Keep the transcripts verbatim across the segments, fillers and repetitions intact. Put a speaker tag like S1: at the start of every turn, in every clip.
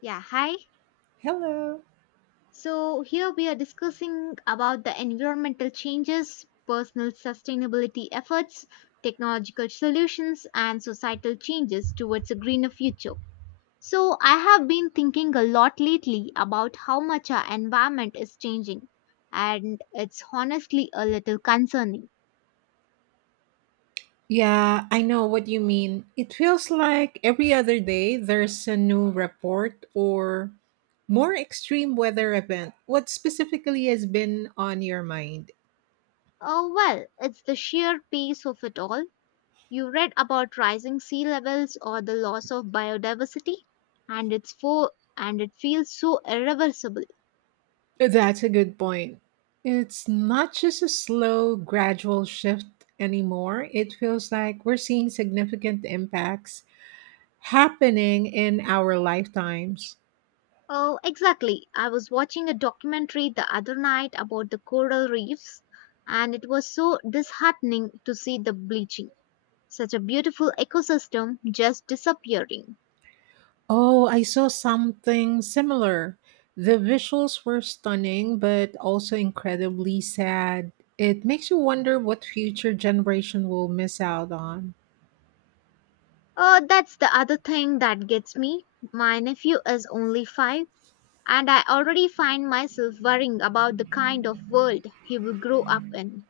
S1: Yeah, hi.
S2: Hello.
S1: So here we are discussing about the environmental changes, personal sustainability efforts, technological solutions, and societal changes towards a greener future. So I have been thinking a lot lately about how much our environment is changing, and it's honestly a little concerning.
S2: Yeah, I know what you mean. It feels like every other day there's a new report or more extreme weather event. What specifically has been on your mind?
S1: Oh well, it's the sheer pace of it all. You read about rising sea levels or the loss of biodiversity, and it's for and it feels so irreversible.
S2: That's a good point. It's not just a slow, gradual shift anymore. It feels like we're seeing significant impacts happening in our lifetimes.
S1: Oh, exactly. I was watching a documentary the other night about the coral reefs, and it was so disheartening to see the bleaching. Such a beautiful ecosystem just disappearing.
S2: Oh, I saw something similar. The visuals were stunning, but also incredibly sad. It makes you wonder what future generation will miss out on.
S1: Oh, that's the other thing that gets me. My nephew is only five, and I already find myself worrying about the kind of world he will grow up in.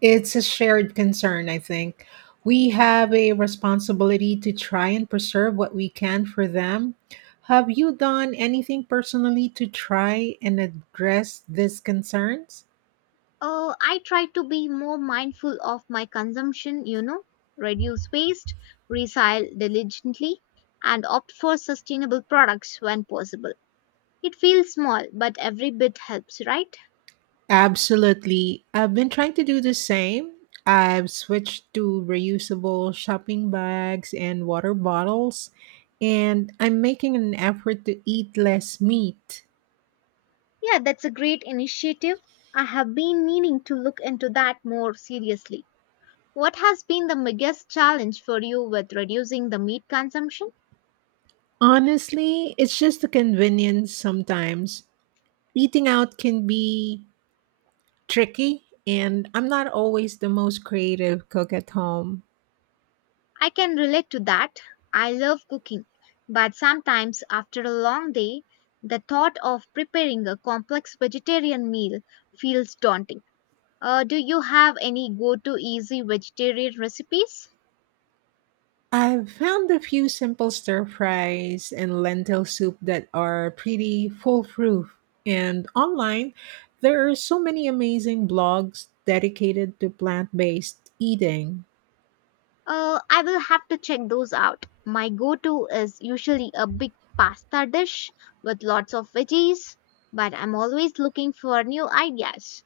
S2: It's a shared concern, I think. We have a responsibility to try and preserve what we can for them. Have you done anything personally to try and address these concerns?
S1: Uh, I try to be more mindful of my consumption, you know, reduce waste, recycle diligently, and opt for sustainable products when possible. It feels small, but every bit helps, right?
S2: Absolutely. I've been trying to do the same. I've switched to reusable shopping bags and water bottles, and I'm making an effort to eat less meat.
S1: Yeah, that's a great initiative. I have been meaning to look into that more seriously. What has been the biggest challenge for you with reducing the meat consumption?
S2: Honestly, it's just the convenience sometimes. Eating out can be tricky, and I'm not always the most creative cook at home.
S1: I can relate to that. I love cooking, but sometimes after a long day, the thought of preparing a complex vegetarian meal feels daunting. Uh, do you have any go to easy vegetarian recipes?
S2: I've found a few simple stir fries and lentil soup that are pretty foolproof. And online, there are so many amazing blogs dedicated to plant based eating.
S1: Uh, I will have to check those out. My go to is usually a big pasta dish with lots of veggies, but I'm always looking for new ideas.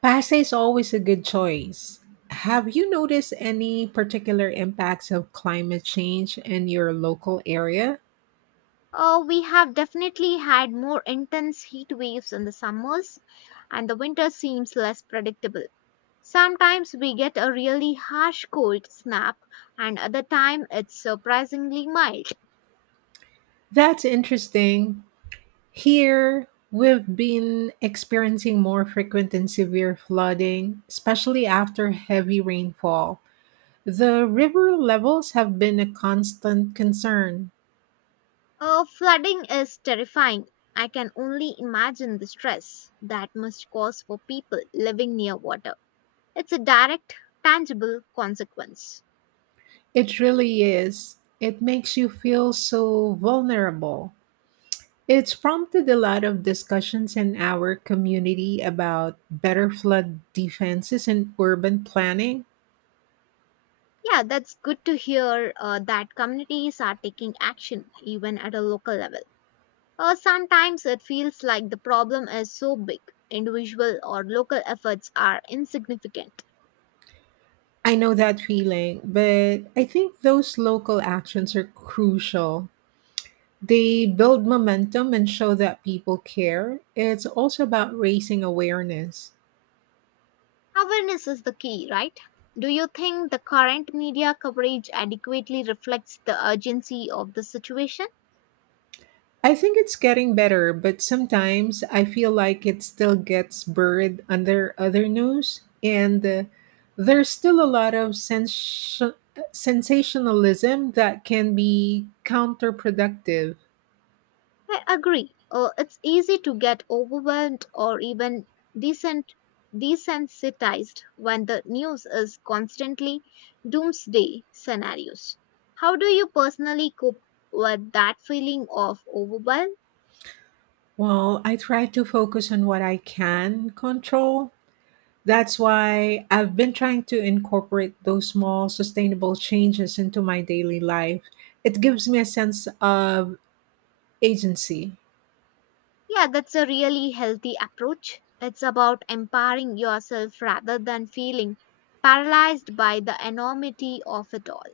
S2: Pasta is always a good choice. Have you noticed any particular impacts of climate change in your local area?
S1: Uh, we have definitely had more intense heat waves in the summers, and the winter seems less predictable. Sometimes we get a really harsh cold snap, and other time it's surprisingly mild.
S2: That's interesting. Here, we've been experiencing more frequent and severe flooding, especially after heavy rainfall. The river levels have been a constant concern.
S1: Uh, flooding is terrifying. I can only imagine the stress that must cause for people living near water. It's a direct, tangible consequence.
S2: It really is. It makes you feel so vulnerable. It's prompted a lot of discussions in our community about better flood defenses and urban planning.
S1: Yeah, that's good to hear, uh, that communities are taking action even at a local level. Or sometimes it feels like the problem is so big, individual or local efforts are insignificant.
S2: I know that feeling, but I think those local actions are crucial. They build momentum and show that people care. It's also about raising awareness.
S1: Awareness is the key, right? Do you think the current media coverage adequately reflects the urgency of the situation?
S2: I think it's getting better, but sometimes I feel like it still gets buried under other news, and uh, there's still a lot of sens- sensationalism that can be counterproductive.
S1: I agree. Uh, it's easy to get overwhelmed or even decent, desensitized when the news is constantly doomsday scenarios. How do you personally cope with that feeling of overwhelm?
S2: Well, I try to focus on what I can control. That's why I've been trying to incorporate those small, sustainable changes into my daily life. It gives me a sense of agency.
S1: Yeah, that's a really healthy approach. It's about empowering yourself rather than feeling paralyzed by the enormity of it all.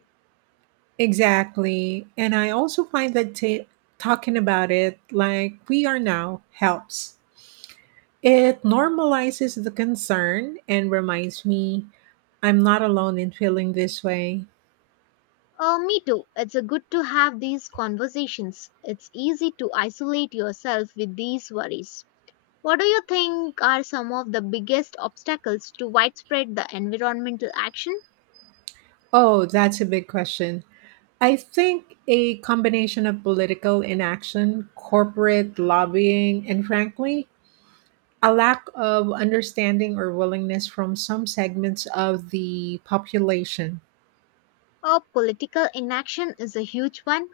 S2: Exactly. And I also find that ta talking about it like we are now helps. It normalizes the concern and reminds me I'm not alone in feeling this way.
S1: Uh, me too. It's a good to have these conversations. It's easy to isolate yourself with these worries. What do you think are some of the biggest obstacles to widespread the environmental action?
S2: Oh, that's a big question. I think a combination of political inaction, corporate lobbying, and frankly, a lack of understanding or willingness from some segments of the population.
S1: Our political inaction is a huge one.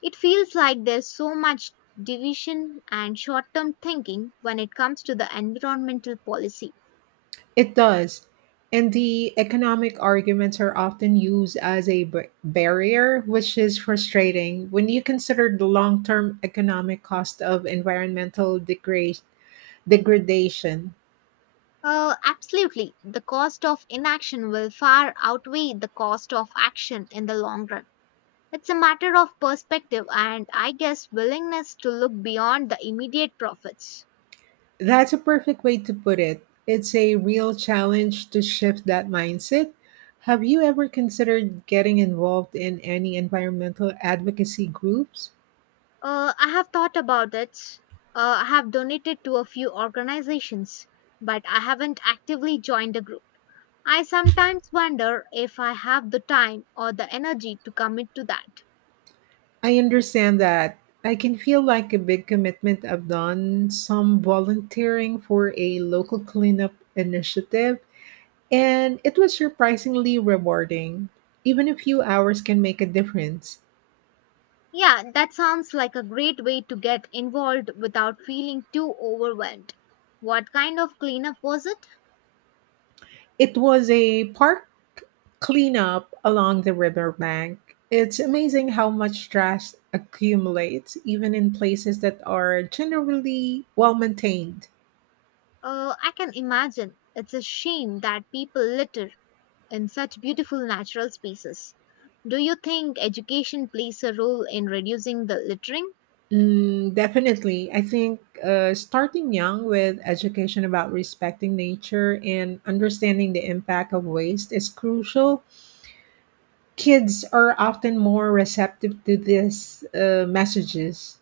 S1: It feels like there's so much division and short term thinking when it comes to the environmental policy.
S2: It does. And the economic arguments are often used as a b- barrier, which is frustrating when you consider the long term economic cost of environmental degra- degradation.
S1: Uh, absolutely, the cost of inaction will far outweigh the cost of action in the long run. It's a matter of perspective and, I guess, willingness to look beyond the immediate profits.
S2: That's a perfect way to put it. It's a real challenge to shift that mindset. Have you ever considered getting involved in any environmental advocacy groups?
S1: Uh, I have thought about it. Uh, I have donated to a few organizations, but I haven't actively joined a group. I sometimes wonder if I have the time or the energy to commit to that.
S2: I understand that I can feel like a big commitment. I've done some volunteering for a local cleanup initiative, and it was surprisingly rewarding. Even a few hours can make a difference.
S1: Yeah, that sounds like a great way to get involved without feeling too overwhelmed. What kind of cleanup was it?
S2: It was a park cleanup along the riverbank. It's amazing how much trash accumulates, even in places that are generally well maintained.
S1: Uh, I can imagine. It's a shame that people litter in such beautiful natural spaces. Do you think education plays a role in reducing the littering?
S2: Mm, definitely. I think uh, starting young with education about respecting nature and understanding the impact of waste is crucial. Kids are often more receptive to these uh, messages.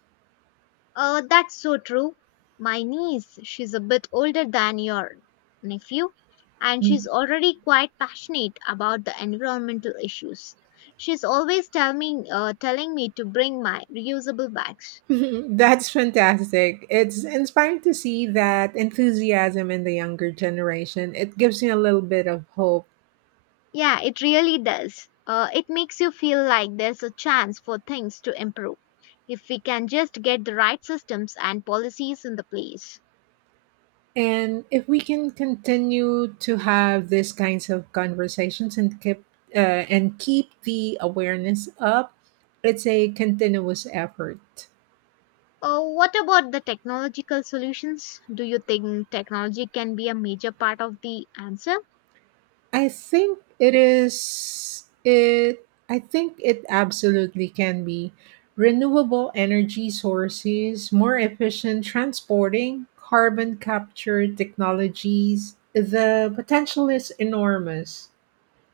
S1: Uh, that's so true. My niece, she's a bit older than your nephew, and she's already quite passionate about the environmental issues. She's always tell me, uh, telling me to bring my reusable bags.
S2: That's fantastic. It's inspiring to see that enthusiasm in the younger generation. It gives me a little bit of hope.
S1: Yeah, it really does. Uh, it makes you feel like there's a chance for things to improve if we can just get the right systems and policies in the place.
S2: And if we can continue to have these kinds of conversations and keep uh, and keep the awareness up, it's a continuous effort.
S1: Uh, what about the technological solutions? Do you think technology can be a major part of the answer?
S2: I think it is it I think it absolutely can be renewable energy sources, more efficient transporting, carbon capture technologies. The potential is enormous.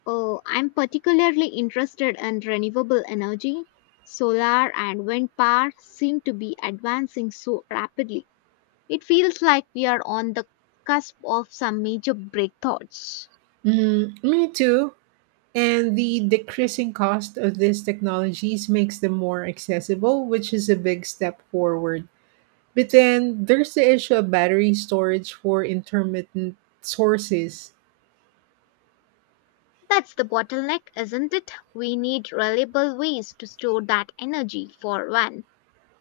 S1: Oh, I'm particularly interested in renewable energy. Solar and wind power seem to be advancing so rapidly. It feels like we are on the cusp of some major breakthroughs.
S2: Mm, me too. And the decreasing cost of these technologies makes them more accessible, which is a big step forward. But then there's the issue of battery storage for intermittent sources.
S1: That's the bottleneck, isn't it? We need reliable ways to store that energy for when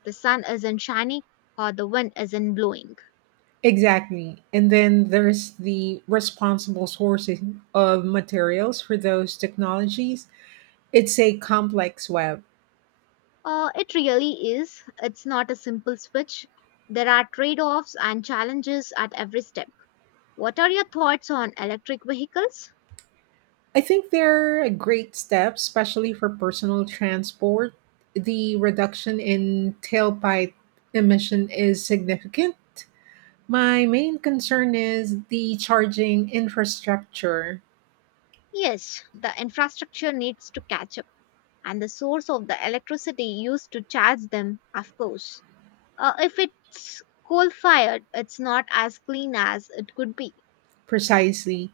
S1: the sun isn't shining or the wind isn't blowing.
S2: Exactly. And then there's the responsible sourcing of materials for those technologies. It's a complex web.
S1: Uh, it really is. It's not a simple switch. There are trade offs and challenges at every step. What are your thoughts on electric vehicles?
S2: I think they're a great step, especially for personal transport. The reduction in tailpipe emission is significant. My main concern is the charging infrastructure.
S1: Yes, the infrastructure needs to catch up, and the source of the electricity used to charge them, of course. Uh, if it's coal fired, it's not as clean as it could be.
S2: Precisely.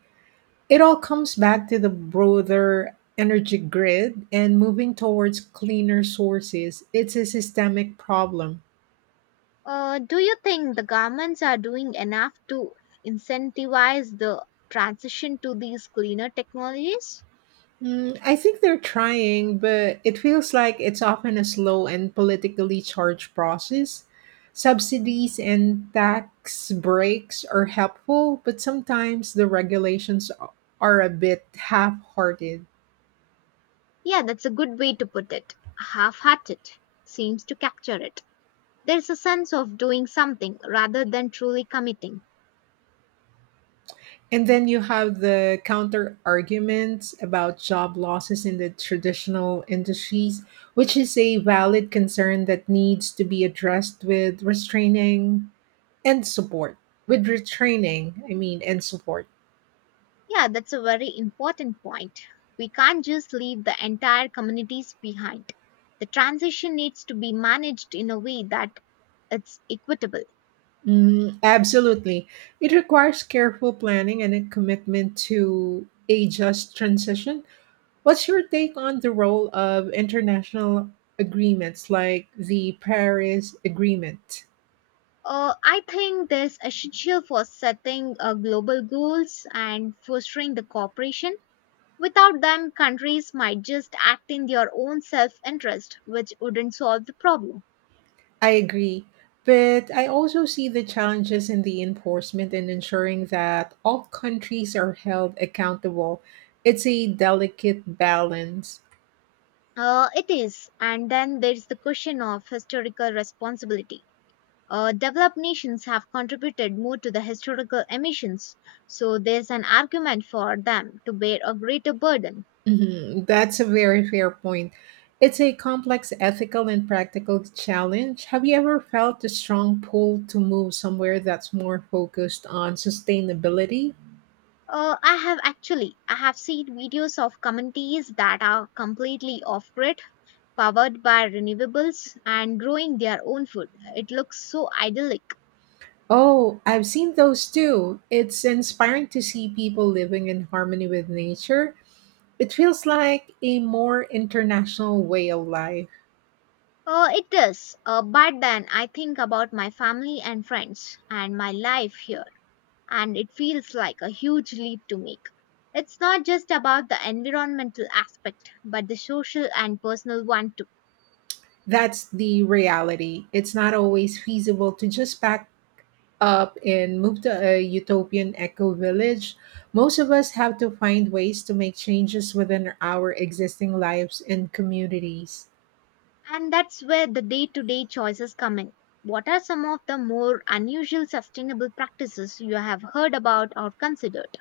S2: It all comes back to the broader energy grid and moving towards cleaner sources. It's a systemic problem.
S1: Uh, do you think the governments are doing enough to incentivize the transition to these cleaner technologies?
S2: Mm, I think they're trying, but it feels like it's often a slow and politically charged process. Subsidies and tax breaks are helpful, but sometimes the regulations are a bit half hearted.
S1: Yeah, that's a good way to put it. Half hearted seems to capture it. There's a sense of doing something rather than truly committing.
S2: And then you have the counter argument about job losses in the traditional industries, which is a valid concern that needs to be addressed with restraining and support. With retraining, I mean, and support.
S1: Yeah, that's a very important point. We can't just leave the entire communities behind. The transition needs to be managed in a way that it's equitable.
S2: Mm, absolutely. It requires careful planning and a commitment to a just transition. What's your take on the role of international agreements like the Paris Agreement?
S1: Uh, I think this is essential for setting uh, global goals and fostering the cooperation. Without them, countries might just act in their own self interest, which wouldn't solve the problem.
S2: I agree. But I also see the challenges in the enforcement and ensuring that all countries are held accountable. It's a delicate balance.
S1: Uh, it is. And then there's the question of historical responsibility. Uh, developed nations have contributed more to the historical emissions, so there's an argument for them to bear a greater burden.
S2: Mhm, that's a very fair point. It's a complex ethical and practical challenge. Have you ever felt a strong pull to move somewhere that's more focused on sustainability?
S1: Uh, I have actually I have seen videos of communities that are completely off grid, powered by renewables, and growing their own food. It looks so idyllic.
S2: Oh, I've seen those too. It's inspiring to see people living in harmony with nature. It feels like a more international way of life.
S1: Uh, it is, uh, but then I think about my family and friends and my life here, and it feels like a huge leap to make. It's not just about the environmental aspect, but the social and personal one too.
S2: That's the reality. It's not always feasible to just pack up and move to a utopian eco village, most of us have to find ways to make changes within our existing lives and communities.
S1: And that's where the day to day choices come in. What are some of the more unusual sustainable practices you have heard about or considered?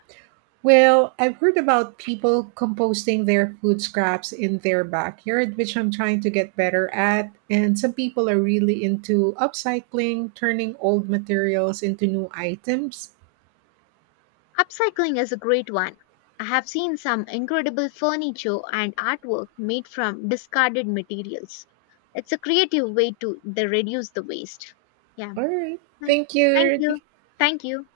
S2: Well, I've heard about people composting their food scraps in their backyard, which I'm trying to get better at. And some people are really into upcycling, turning old materials into new items.
S1: Upcycling is a great one. I have seen some incredible furniture and artwork made from discarded materials. It's a creative way to the reduce the waste. Yeah.
S2: All right. Thank
S1: Thank
S2: you.
S1: you. Thank you.